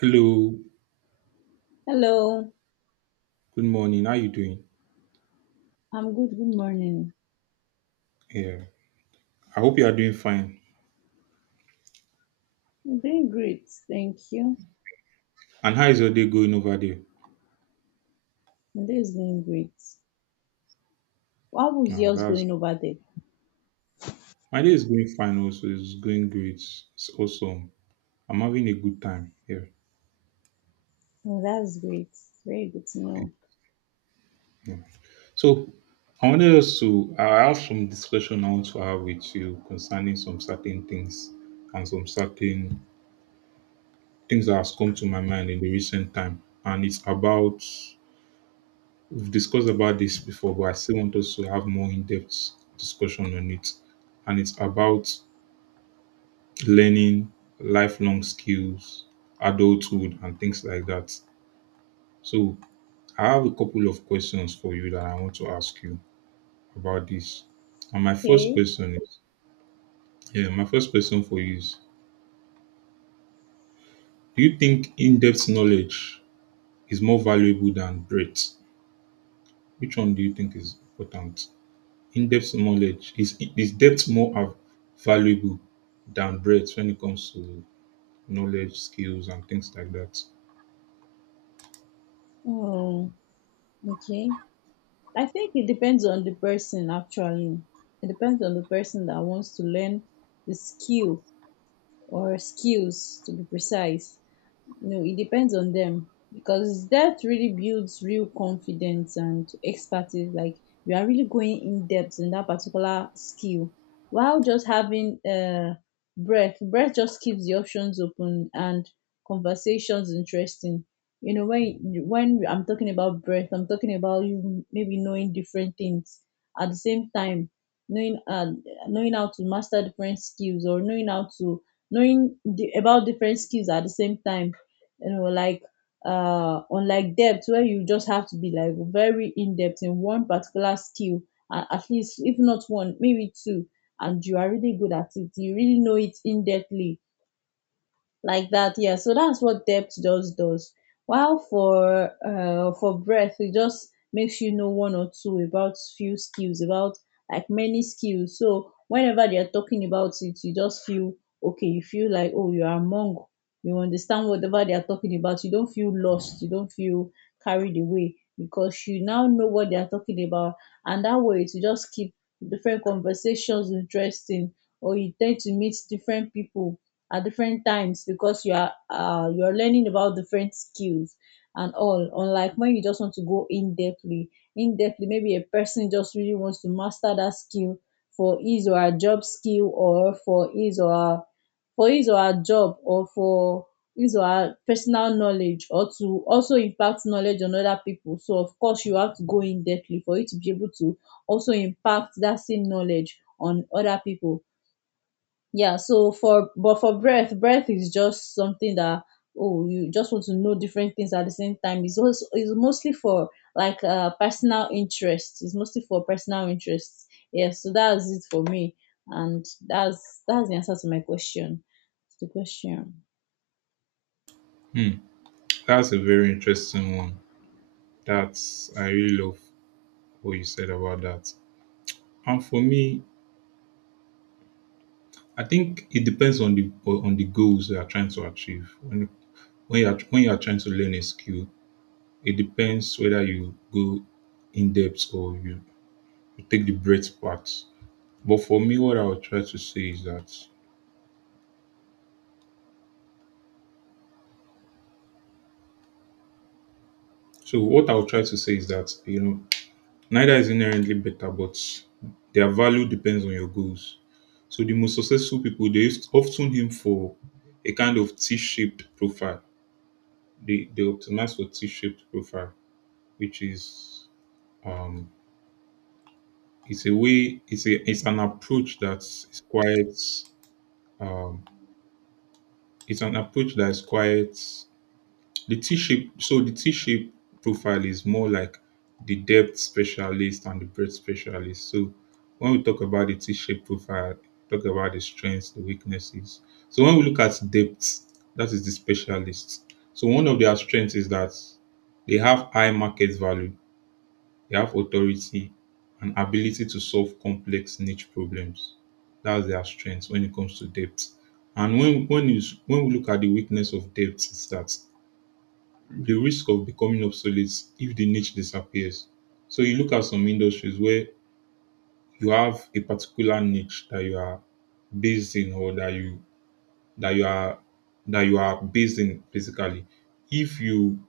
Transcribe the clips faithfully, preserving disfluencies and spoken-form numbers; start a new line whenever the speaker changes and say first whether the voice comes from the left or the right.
right: Hello,
left: Hello,
right: good morning. How you doing?
left: I'm good. Good morning.
right: Yeah, I hope you are doing fine.
left: I'm doing great, thank you.
right: And how is your day going over there?
left: My day is going great. What was
right: Now,
left: yours
right: that's
left: going over there?
right: My day is going fine. Also, it's going great. It's awesome. I'm having a good time. Yeah.
left: Oh, that's great. Very good to know.
right: yeah. So, I wanted us to. I have some discussion I want to have with you concerning some certain things and some certain things that has come to my mind in the recent time, and it's about— we've discussed about this before, but I still want us to have more in-depth discussion on it. And it's about learning lifelong skills, adulthood, and things like that. So I have a couple of questions for you that I want to ask you about this. And my first
left: Okay.
right: question is, yeah, My first question for you is, do you think in-depth knowledge is more valuable than breadth? Which one do you think is important? In-depth knowledge— is is depth more av- valuable than breadth when it comes to knowledge, skills, and things like that?
left: Oh, okay. I think it depends on the person, actually. It depends on the person that wants to learn the skill, or skills to be precise. No, it depends on them because that really builds real confidence and expertise. Like, you are really going in depth in that particular skill, while just having uh, breath. Breath just keeps the options open and conversations interesting. You know, when when I'm talking about breath, I'm talking about you maybe knowing different things at the same time, knowing uh, knowing how to master different skills, or knowing how to knowing the, about different skills at the same time, you know like, uh unlike depth, where you just have to be like very in depth in one particular skill, uh, at least if not one, maybe two, and you are really good at it, you really know it in depthly like that. Yeah, so that's what depth just does, while for uh for breadth, it just makes you know one or two about few skills, about like many skills. So whenever they are talking about it, you just feel okay, you feel like, oh, you are among, you understand whatever they are talking about. You don't feel lost, you don't feel carried away because you now know what they are talking about, and that way to just keep different conversations interesting, or you tend to meet different people at different times because you are uh, you are learning about different skills and all, unlike when you just want to go in depthly. In depthly, maybe a person just really wants to master that skill for his or her job skill, or for his or her, for his or her job, or for his or her personal knowledge, or to also impact knowledge on other people, so of course you have to go in depthly for you to be able to also impact that same knowledge on other people. Yeah, so for, but for breath breath is just something that, oh, you just want to know different things at the same time. It's also it's mostly for, like, uh personal interest. It's mostly for personal interest. Yeah, so that's it for me, and that's that's the answer to my question, to the question.
right: Hmm, that's a very interesting one. That's I really love what you said about that. And for me, I think it depends on the on the goals you are trying to achieve. When when you are when you are trying to learn a skill, it depends whether you go in depth or you, you take the breadth part. But for me, what I would try to say is that So what I'll try to say is that, you know, neither is inherently better, but their value depends on your goals. So the most successful people they used- often aim for a kind of T-shaped profile. They they optimize for T-shaped profile, which is um it's a way it's a it's an approach that's it's quite um it's an approach that is quite— The T-shape, so the T-shape profile is more like the depth specialist and the breadth specialist. So when we talk about the T-shape profile, talk about the strengths, the weaknesses. So when we look at depth, that is the specialist. So one of their strengths is that they have high market value, they have authority and ability to solve complex niche problems. That's their strength when it comes to depth. And when when is when we look at the weakness of depth, is that the risk of becoming obsolete if the niche disappears. So you look at some industries where you have a particular niche that you are based in or that you that you are that you are based in, basically. If you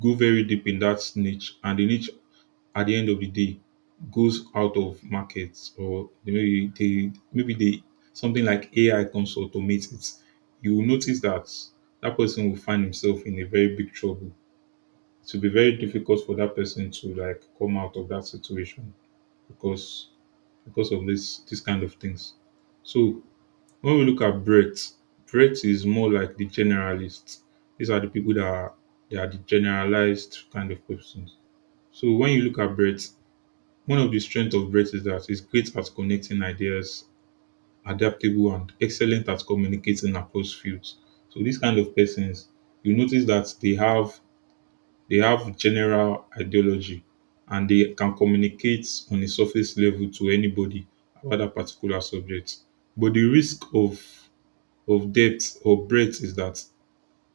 right: go very deep in that niche and the niche at the end of the day goes out of markets, or they maybe they maybe they something like A I comes to automate it, you will notice that that person will find himself in a very big trouble. It will be very difficult for that person to like come out of that situation because because of this this kind of things. So when we look at Brett, Brett is more like the generalists. These are the people that are they are the generalized kind of persons. So when you look at Brett, one of the strengths of Brett is that he's great at connecting ideas, adaptable and excellent at communicating across fields. So these kind of persons, you notice that they have they have general ideology and they can communicate on a surface level to anybody about that particular subject. But the risk of of depth or breadth is that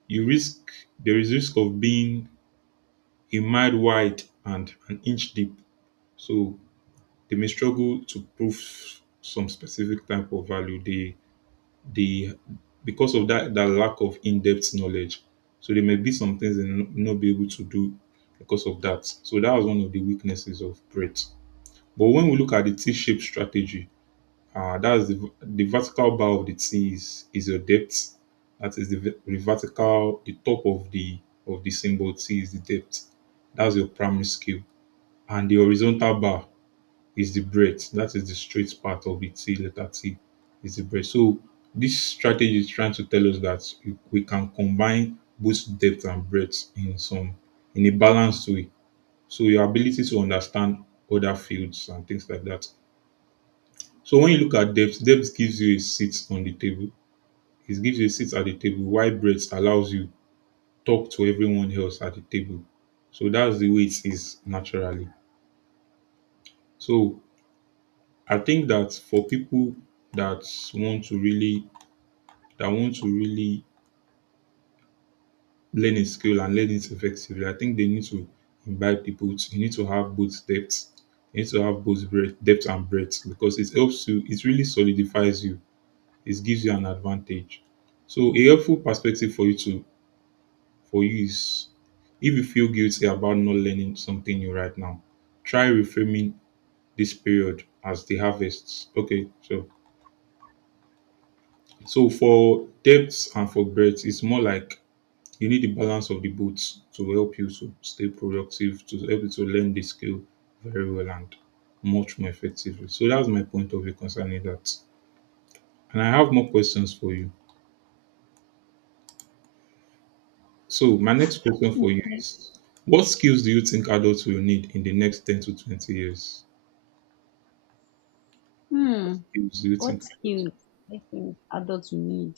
right: you risk there is risk of being a mile wide and an inch deep. So they may struggle to prove some specific type of value. They the Because of that that lack of in-depth knowledge, So there may be some things they no— not be able to do because of that. So that was one of the weaknesses of Brett. But when we look at the T-shaped strategy, uh, that's the v- the vertical bar of the T is is your depth. That is the, v- the vertical, the top of the of the symbol T is the depth. That's your primary scale, and the horizontal bar is the breadth. That is the straight part of it. See, letter T is the breadth. So this strategy is trying to tell us that we can combine both depth and breadth in some in a balanced way. So your ability to understand other fields and things like that. So when you look at depth, depth gives you a seat on the table. It gives you a seat at the table, while breadth allows you talk to everyone else at the table. So that's the way it is naturally. So I think that for people that want to really that want to really learn a skill and learn it effectively, I think they need to imbibe the both. You need to have both depth. You need to have both breadth, depth and breadth, because it helps you. It really solidifies you. It gives you an advantage. So a helpful perspective for you to for you is, if you feel guilty about not learning something new right now, try reframing this period as the harvest. Okay, so— so for depth and for breadth, it's more like you need the balance of the both to help you to stay productive, to help you to learn the skill very well and much more effectively. So that's my point of view concerning that. And I have more questions for you. So my next question for you
left: Okay.
right: is, what skills do you think adults will need in the next ten to twenty years?
left: hmm
right: What skills do you
left: what
right: think adults
left: skills I think adults will need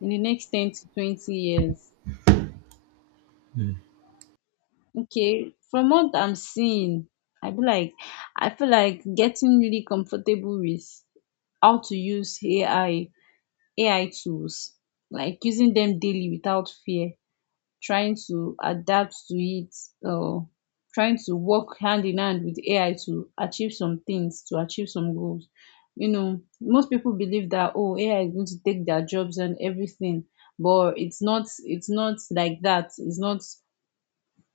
left: in the next ten to twenty years.
right: Hmm.
left: Okay, from what I'm seeing, I feel like I feel like getting really comfortable with how to use A I A I tools, like using them daily without fear, trying to adapt to it, or trying to work hand in hand with A I to achieve some things, to achieve some goals. You know, most people believe that, oh, A I is going to take their jobs and everything, but it's not. It's not like that. It's not,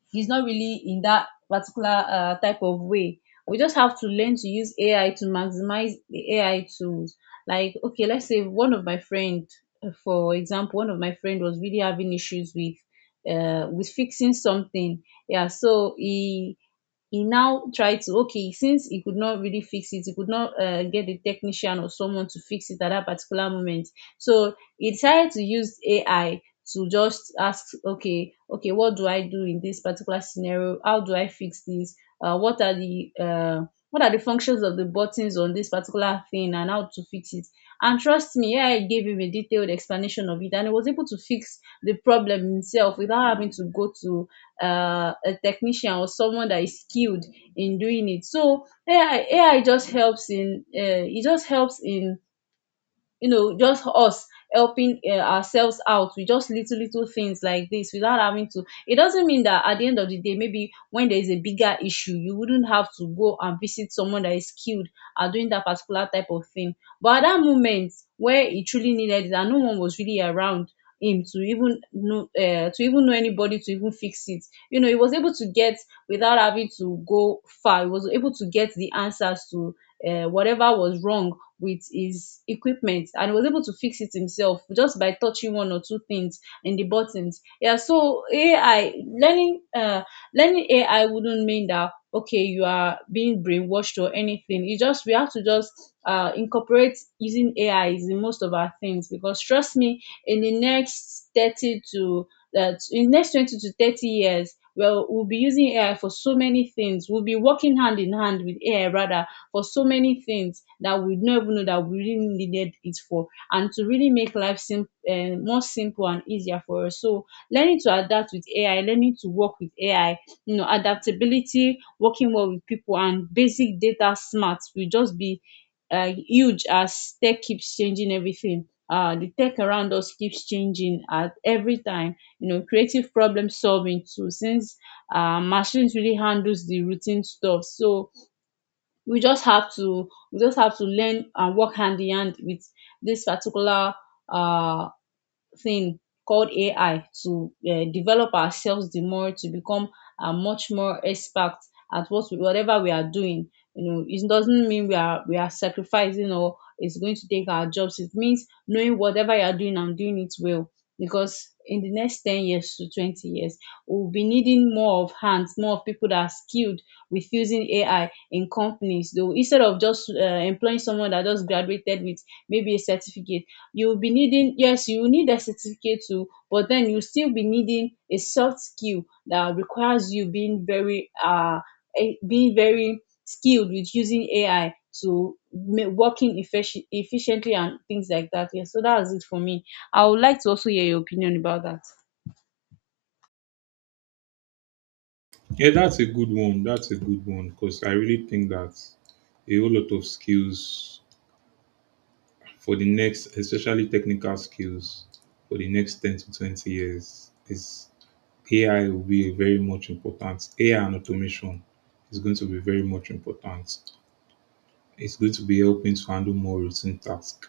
left: he's not really in that particular uh, type of way. We just have to learn to use A I to maximize the A I tools. Like, okay, let's say one of my friend, for example, one of my friend was really having issues with uh with fixing something. Yeah, so he he now tried to, okay, since he could not really fix it, he could not uh, get a technician or someone to fix it at that particular moment, so he decided to use AI to just ask, okay, okay what do I do in this particular scenario? How do I fix this? Uh, what are the uh, what are the functions of the buttons on this particular thing, and how to fix it? And trust me, AI gave him a detailed explanation of it, and he was able to fix the problem himself without having to go to uh, a technician or someone that is skilled in doing it. So A I just helps in, uh, it just helps in, you know just us helping uh, ourselves out with just little little things like this, without having to it doesn't mean that at the end of the day, maybe when there is a bigger issue, you wouldn't have to go and visit someone that is skilled at doing that particular type of thing. But at that moment where he truly needed it, and no one was really around him to even know, uh, to even know anybody to even fix it, you know he was able to get, without having to go far, he was able to get the answers to uh, whatever was wrong with his equipment, and was able to fix it himself just by touching one or two things in the buttons. Yeah, so A I learning, uh learning A I wouldn't mean that, okay, you are being brainwashed or anything. You just We have to just uh incorporate using A I in most of our things, because trust me, in the next thirty to uh, in next twenty to thirty years, well, we'll be using A I for so many things. We'll be working hand in hand with A I rather, for so many things that we don't even know that we really needed it for, and to really make life sim- uh, more simple and easier for us. So learning to adapt with A I, learning to work with A I, you know, adaptability, working well with people, and basic data smart will just be uh, huge as tech keeps changing everything. Uh, the tech around us keeps changing at every time. You know, creative problem solving too, since uh, machines really handles the routine stuff. So we just have to we just have to learn and work hand in hand with this particular um thing called A I to uh, develop ourselves the more to become uh, much more expert at what we, whatever we are doing. You know, it doesn't mean we are we are sacrificing, or it's going to take our jobs. It means knowing whatever you are doing and doing it well. Because in the next ten years to twenty years, we'll be needing more of hands, more of people that are skilled with using A I in companies. Though, instead of just uh, employing someone that just graduated with maybe a certificate, you'll be needing, yes, you will need a certificate too, but then you'll still be needing a soft skill that requires you being very uh eh, being very skilled with using AI to ma- working effici- efficiently, and things like that. Yeah, so that's it for me. I would like to also hear your opinion about that.
right: Yeah, that's a good one. That's a good one, because I really think that a whole lot of skills for the next, especially technical skills, for the next ten to twenty years, is A I will be very much important. A I and automation is going to be very much important. It's going to be helping to handle more routine tasks.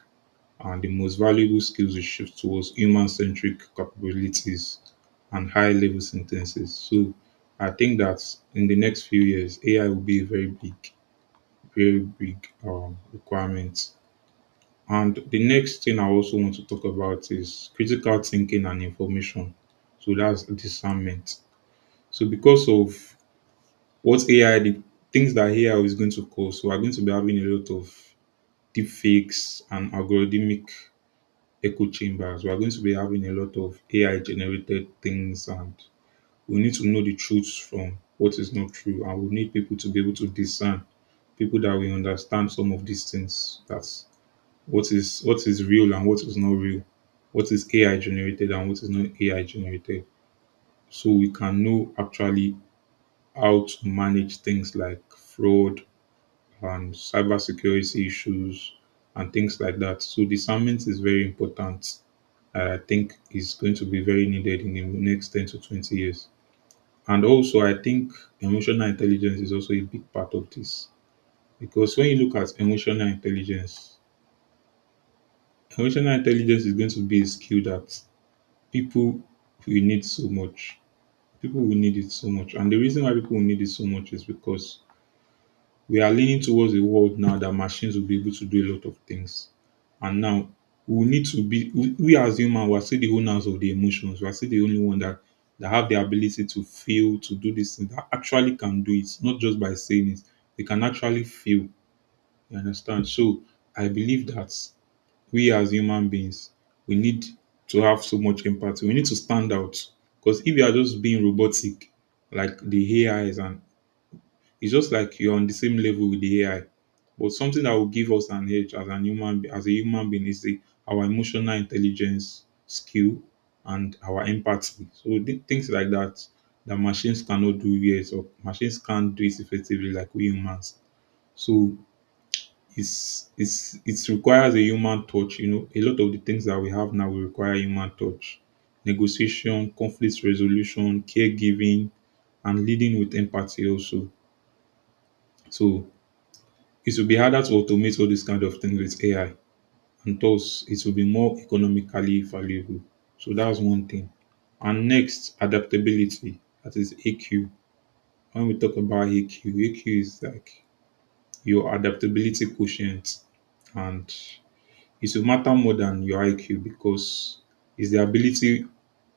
right: And the most valuable skills will shift towards human centric capabilities and high level sentences. So I think that in the next few years, A I will be a very big, very big um, requirement. And the next thing I also want to talk about is critical thinking and information. So that's discernment. So because of what A I— the things that A I is going to cause, we are going to be having a lot of deep fakes and algorithmic echo chambers. We are going to be having a lot of A I generated things, and we need to know the truth from what is not true. And we need people to be able to discern, people that will understand some of these things— that what is what is real and what is not real, what is A I generated and what is not A I generated, so we can know actually how to manage things like fraud and cybersecurity issues and things like that. So discernment is very important, and I think is going to be very needed in the next ten to twenty years. And also, I think emotional intelligence is also a big part of this, because when you look at emotional intelligence, emotional intelligence is going to be a skill that people will need so much. People will need it so much. And the reason why people will need it so much is because we are leaning towards a world now that machines will be able to do a lot of things. And now we need to be— we, we as humans, we are still the owners of the emotions. We are still the only one that that have the ability to feel, to do this thing, that actually can do it, not just by saying it. They can actually feel. You understand? So I believe that we as human beings, we need to have so much empathy. We need to stand out. Because if you are just being robotic, like the A I is, and it's just like you're on the same level with the A I. But something that will give us an edge as an human, be- as a human being, is the, our emotional intelligence, skill, and our empathy. So th- things like that that machines cannot do. Yes, or machines can't do it effectively like we humans. So it's it's it requires a human touch. You know, a lot of the things that we have now will require human touch, negotiation, conflict resolution, caregiving, and leading with empathy also. So it will be harder to automate all these kind of things with A I, and thus it will be more economically valuable. So that's one thing. And next, adaptability. That is A Q. When we talk about A Q, A Q is like your adaptability quotient, and it will matter more than your I Q, because it's the ability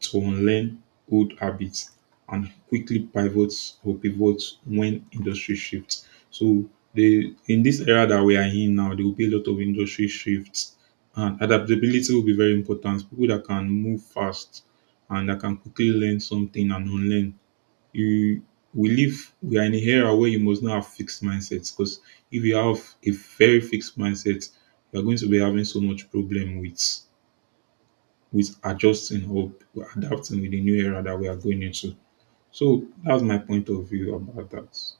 right: to unlearn old habits and quickly pivots or pivots when industry shifts. So the in this era that we are in now, there will be a lot of industry shifts and adaptability will be very important. People that can move fast and that can quickly learn something and unlearn you we live we are in an era where you must not have fixed mindsets because if you have a very fixed mindset you're going to be having so much problem with with adjusting or adapting with the new era that we are going into. So that's my point of view about that.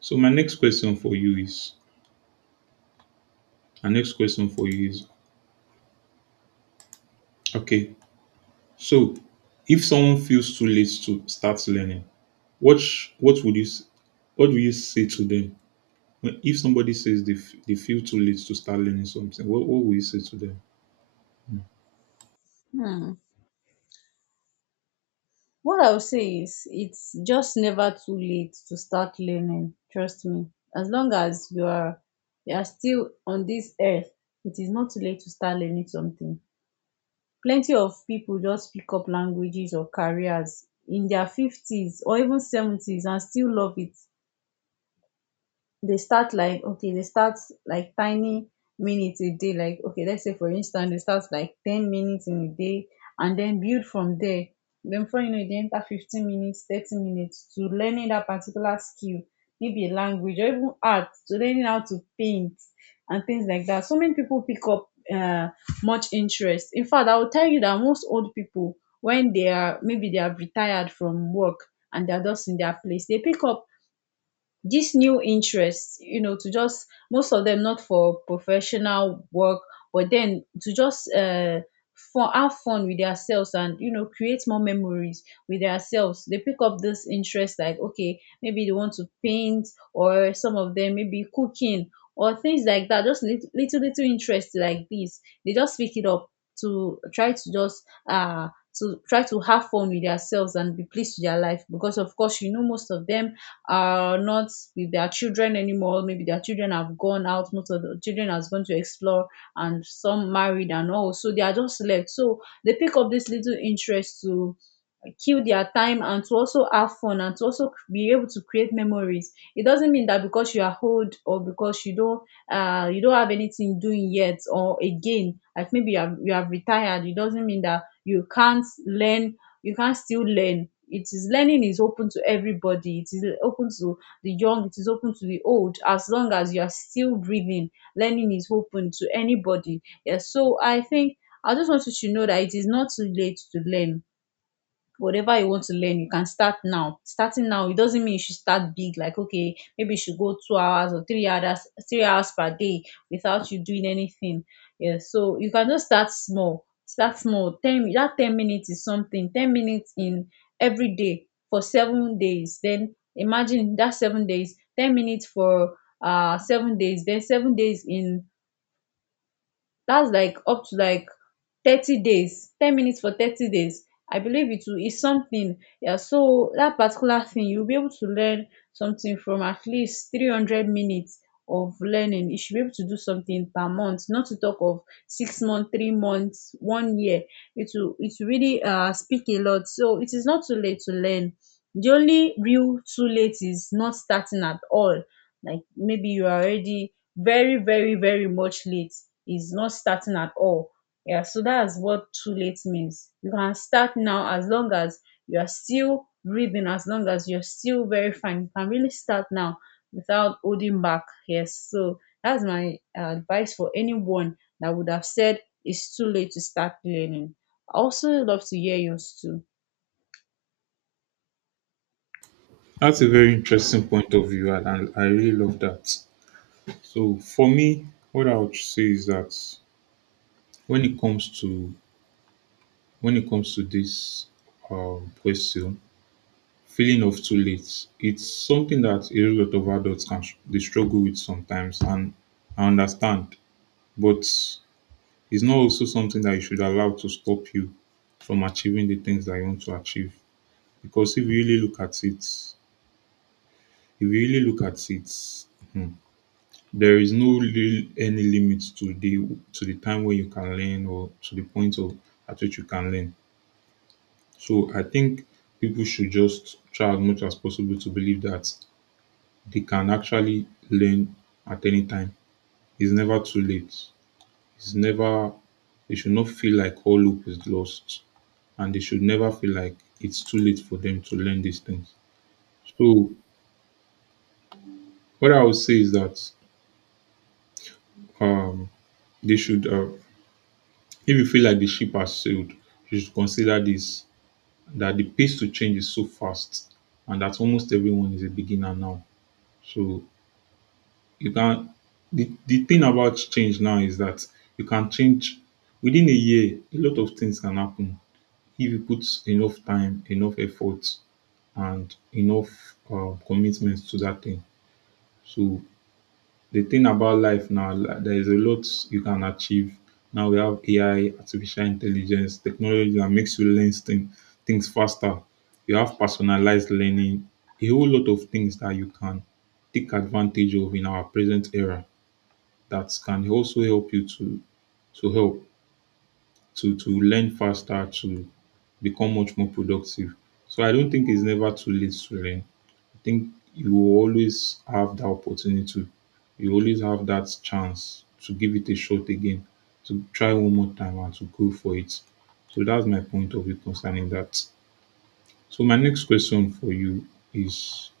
right: So my next question for you is my next question for you is okay. So if someone feels too late to start learning, what sh- what would you s- what do you say to them? Well, if somebody says they, f- they feel too late to start learning something, what, what will you say to them?
left: Hmm. What I would say is, it's just never too late to start learning. Trust me. As long as you are, you are still on this earth, it is not too late to start learning something. Plenty of people just pick up languages or careers in their fifties or even seventies and still love it. They start like, okay, they start like tiny minutes a day. Like, okay, let's say for instance they start like ten minutes in a day, and then build from there. Then before you know it, they enter fifteen minutes, thirty minutes, to learning that particular skill, maybe a language, or even art, to learning how to paint and things like that. So many people pick up uh, much interest. In fact, I will tell you that most old people, when they are, maybe they are retired from work and they are just in their place, they pick up these new interests, you know to just, most of them not for professional work, but then to just uh fun, have fun with themselves, and you know create more memories with themselves. They pick up this interest like, okay, maybe they want to paint, or some of them maybe cooking, or things like that. Just little little, little interest like this, they just pick it up, to try to just uh to try to have fun with themselves and be pleased with their life. Because of course, you know most of them are not with their children anymore. Maybe their children have gone out, most of the children has gone to explore, and some married and all, so they are just left. So they pick up this little interest to uh, kill their time, and to also have fun, and to also be able to create memories. It doesn't mean that because you are old, or because you don't uh, you don't have anything doing yet or again. Like, maybe you have, you have retired, it doesn't mean that you can't learn. You can still learn. It is Learning is open to everybody. It is open to the young. It is open to the old. As long as you are still breathing, learning is open to anybody. Yes. So I think I just want you to know that it is not too late to learn whatever you want to learn, you can start now. Starting now, it doesn't mean you should start big. Like, okay, maybe you should go two hours or three hours three hours per day without you doing anything. Yeah, so you can just start small, start small ten, that ten minutes is something. Ten minutes in every day for seven days, then imagine that. Seven days, ten minutes for uh seven days, then seven days in that's like up to like thirty days. Ten minutes for thirty days, I believe it will is something. Yeah, so that particular thing, you'll be able to learn something. From at least three hundred minutes of learning, you should be able to do something per month, not to talk of six months, three months, one year. It will it will really uh speak a lot. So it is not too late to learn. The only real too late is not starting at all. Like, maybe you are already very, very, very much late. Is not starting at all. Yeah, so that's what too late means. You can start now, as long as you are still breathing, as long as you're still very fine. You can really start now without holding back. Yes, so that's my uh, advice for anyone that would have said it's too late to start learning. I also love to hear yours too.
right: That's a very interesting point of view, and I, I really love that. So for me, what I would say is that when it comes to when it comes to this um, question, feeling of too late, it's something that a lot of adults can str- they struggle with sometimes, and I understand, but it's not also something that you should allow to stop you from achieving the things that you want to achieve. Because if you really look at it, if you really look at it, hmm, there is no real any limit to the to the time where you can learn, or to the point of at which you can learn. So I think people should just try as much as possible to believe that they can actually learn at any time. It's never too late. It's never They should not feel like all hope is lost, and they should never feel like it's too late for them to learn these things. So what I would say is that um they should, uh, if you feel like the ship has sailed, you should consider this, that the pace to change is so fast and that almost everyone is a beginner now. So you can the, the thing about change now is that you can change within a year. A lot of things can happen if you put enough time, enough effort, and enough uh, commitment to that thing. So the thing about life now, li- there is a lot you can achieve. Now we have A I, artificial intelligence, technology that makes you learn thing, things faster. You have personalized learning, a whole lot of things that you can take advantage of in our present era that can also help you to to help to to learn faster, to become much more productive. So I don't think it's never too late to learn think You will always have that opportunity. You always have that chance to give it a shot again, to try one more time and to go for it. So that's my point of view concerning that. So my next question for you is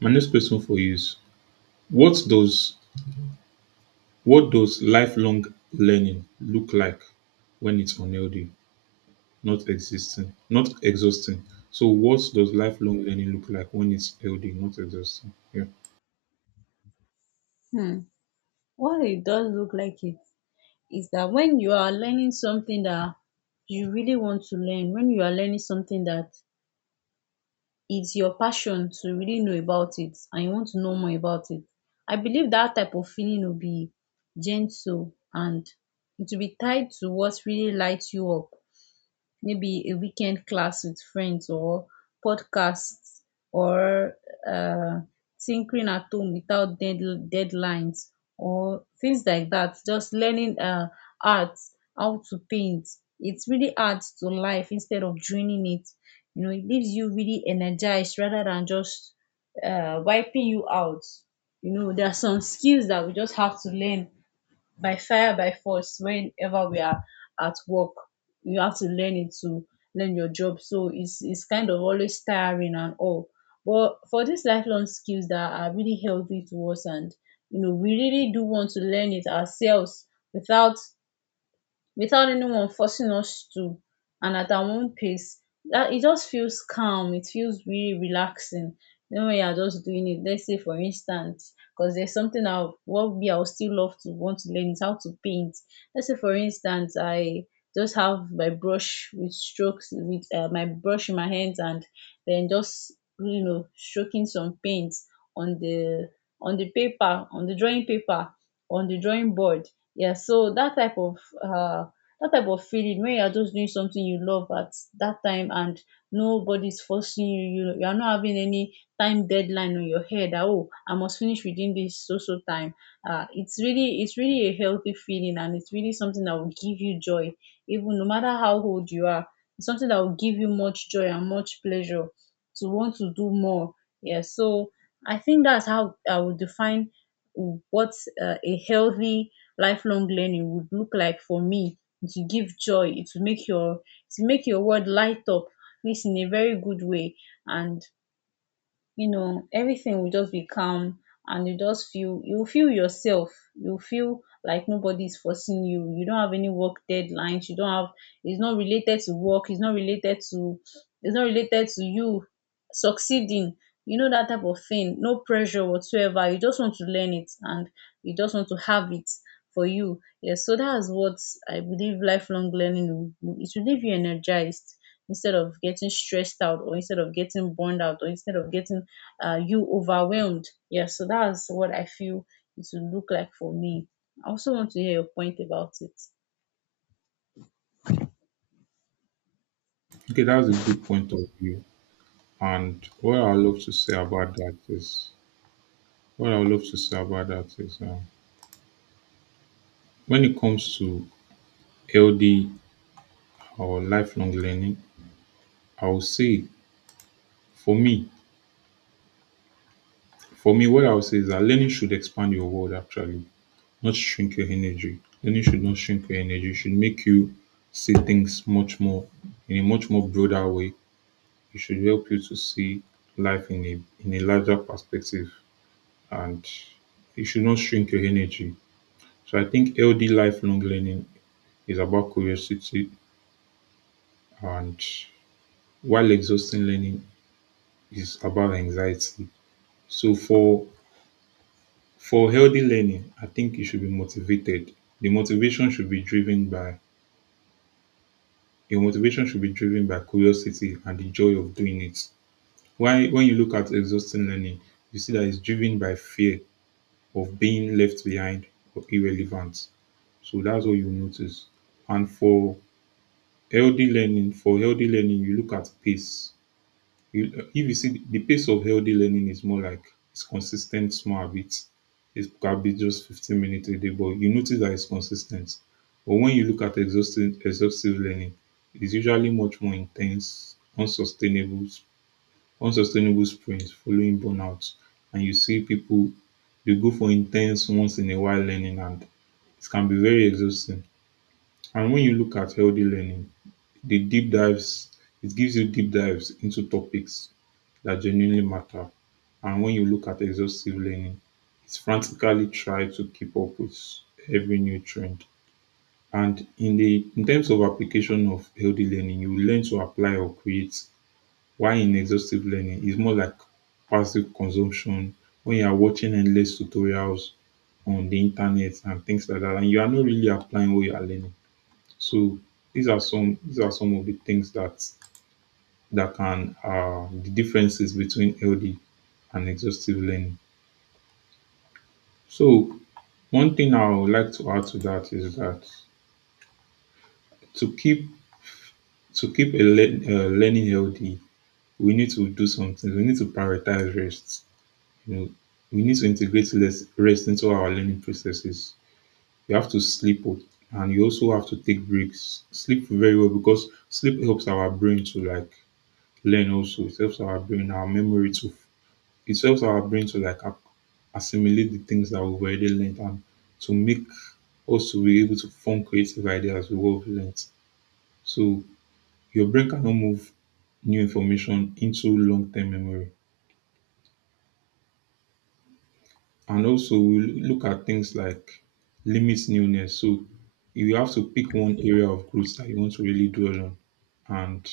right: my next question for you is, what does what does lifelong learning look like when it's unhealthy, not existing, not exhausting? So what does lifelong learning look like when it's healthy, not exhausting? Yeah.
left: Hmm. Well, it does look like it. Is that when you are learning something that you really want to learn, when you are learning something that it's your passion to really know about it and you want to know more about it, I believe that type of feeling will be gentle, and it will be tied to what really lights you up. Maybe a weekend class with friends, or podcasts, or uh, tinkering at home without dead, deadlines or things like that. Just learning uh, art, how to paint. It really adds to life instead of draining it. You know, it leaves you really energized rather than just uh, wiping you out. You know, there are some skills that we just have to learn by fire, by force, whenever we are at work. You have to learn it to learn your job, so it's it's kind of always tiring and all. But for these lifelong skills that are really healthy to us, and you know, we really do want to learn it ourselves, without without anyone forcing us to, and at our own pace, that it just feels calm, it feels really relaxing. You know, when you are just doing it, let's say, for instance, because there's something I what me I would still love to want to learn is how to paint. Let's say for instance, I just have my brush with strokes, with uh, my brush in my hands, and then just, you know, stroking some paint on the on the paper, on the drawing paper, on the drawing board. Yeah, so that type of, uh that type of feeling when you are just doing something you love at that time, and nobody's forcing you, you you are not having any time deadline on your head, that, oh, I must finish within this so so time. Uh it's really it's really a healthy feeling, and it's really something that will give you joy. Even no matter how old you are, it's something that will give you much joy and much pleasure to want to do more. Yeah, so I think that's how I would define what uh, a healthy lifelong learning would look like for me. It will give joy. It will make your, it will make your world light up, this in a very good way. And you know, everything will just be calm, and you just feel, you feel yourself, you feel like nobody's forcing you, you don't have any work deadlines, you don't have, it's not related to work, it's not related to it's not related to you succeeding. You know, that type of thing. No pressure whatsoever. You just want to learn it, and you just want to have it for you. Yes, so that's what I believe lifelong learning will do. It will leave you energized instead of getting stressed out, or instead of getting burned out, or instead of getting uh, you overwhelmed. Yeah, so that's what I feel it would look like for me. I also want to hear your point about it.
right: Okay, that's a good point of view. And what I would love to say about that is what I would love to say about that is, um, when it comes to L D or lifelong learning, I would say for me, for me, what I would say is that learning should expand your world actually, not shrink your energy. Learning should not shrink your energy. It should make you see things much more in a much more broader way. It should help you to see life in a in a larger perspective, and it should not shrink your energy. So I think L D lifelong learning is about curiosity, and while exhausting learning is about anxiety. So for for healthy learning, I think you should be motivated. The motivation should be driven by your motivation should be driven by curiosity and the joy of doing it. Why when you look at exhausting learning, you see that it's driven by fear of being left behind or irrelevant. So that's what you notice. And for healthy learning, for healthy learning, you look at pace. You- If you see, the pace of healthy learning is more like, it's consistent small habits. It can be just fifteen minutes a day, but you notice that it's consistent. But when you look at exhaustive, exhaustive learning, it's usually much more intense, unsustainable, unsustainable sprints following burnout. And you see people, they go for intense once in a while learning, and it can be very exhausting. And when you look at healthy learning, the deep dives it gives you deep dives into topics that genuinely matter. And when you look at exhaustive learning, it's frantically try to keep up with every new trend. And in the in terms of application of healthy learning, you learn to apply or create. While in exhaustive learning, it's more like passive consumption, when you are watching endless tutorials on the internet and things like that, and you are not really applying what you are learning. So these are some these are some of the things that that can, uh, the differences between healthy and exhaustive learning. So one thing I would like to add to that is that to keep to keep a learn, uh, learning healthy, we need to do something. We need to prioritize rest. You know, we need to integrate less rest into our learning processes. You have to sleep, o- and you also have to take breaks. Sleep very well, because sleep helps our brain to like learn. Also, it helps our brain, our memory to It helps our brain to like ac- assimilate the things that we've already learned, and to make us to be able to form creative ideas with what we've learned. So your brain cannot move new information into long-term memory. And also we lo- look at things like limits newness. So you have to pick one area of growth that you want to really dwell on, and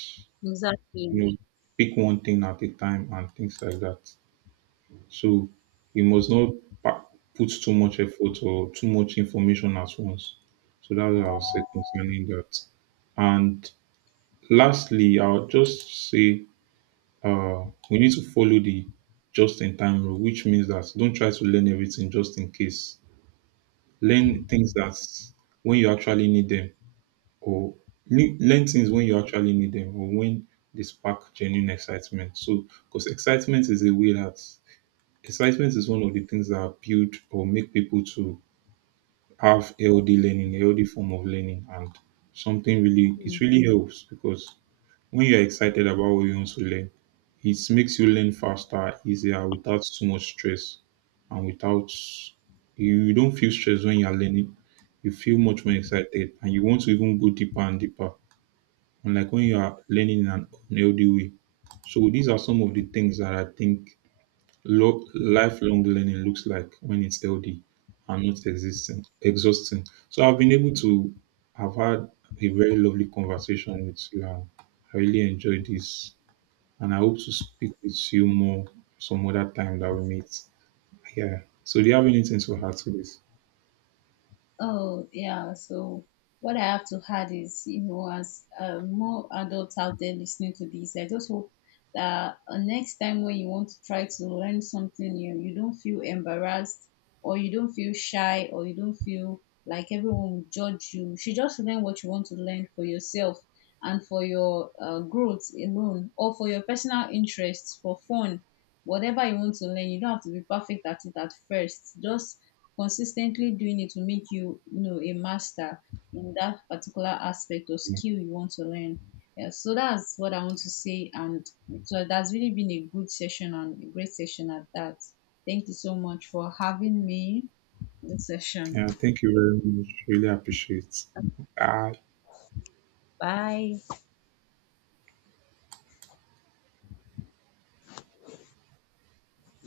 right: you
left: Exactly.
right: know, pick one thing at a time and things like that. So you must not pa- put too much effort or too much information at once. So that's what I'll say concerning that. And lastly, I'll just say, uh, we need to follow the just in time rule, which means that don't try to learn everything just in case. Learn things that when you actually need them, or le- learn things when you actually need them, or when they spark genuine excitement. So, because excitement is a way that excitement is one of the things that build or make people to have healthy learning, healthy form of learning, and something really it
left: Mm.
right: really helps, because when you're excited about what you want to learn, it makes you learn faster, easier, without too much stress, and without, you don't feel stressed when you're learning. You feel much more excited, and you want to even go deeper and deeper. Unlike when you are learning in an unhealthy way. So these are some of the things that I think Lo- lifelong learning looks like when it's healthy and not existing, exhausting. So I've been able to have had a very lovely conversation with you. I I really enjoyed this, and I hope to speak with you more some other time that we meet. Yeah. So do you have anything to add to this?
left: Oh, yeah. So what I have to add is, you know, as uh, more adults out there listening to this, I just hope that uh, next time when you want to try to learn something new, you don't feel embarrassed, or you don't feel shy, or you don't feel like everyone will judge you. You should just learn what you want to learn for yourself, and for your uh, growth alone, or for your personal interests, for fun. Whatever you want to learn, you don't have to be perfect at it at first. Just consistently doing it will make you, you know, a master in that particular aspect or skill you want to learn. Yeah, so that's what I want to say. And so that's really been a good session, and a great session at that. Thank you so much for having me this session.
right: Yeah. Thank you very much. Really appreciate. Ah.
left: Bye.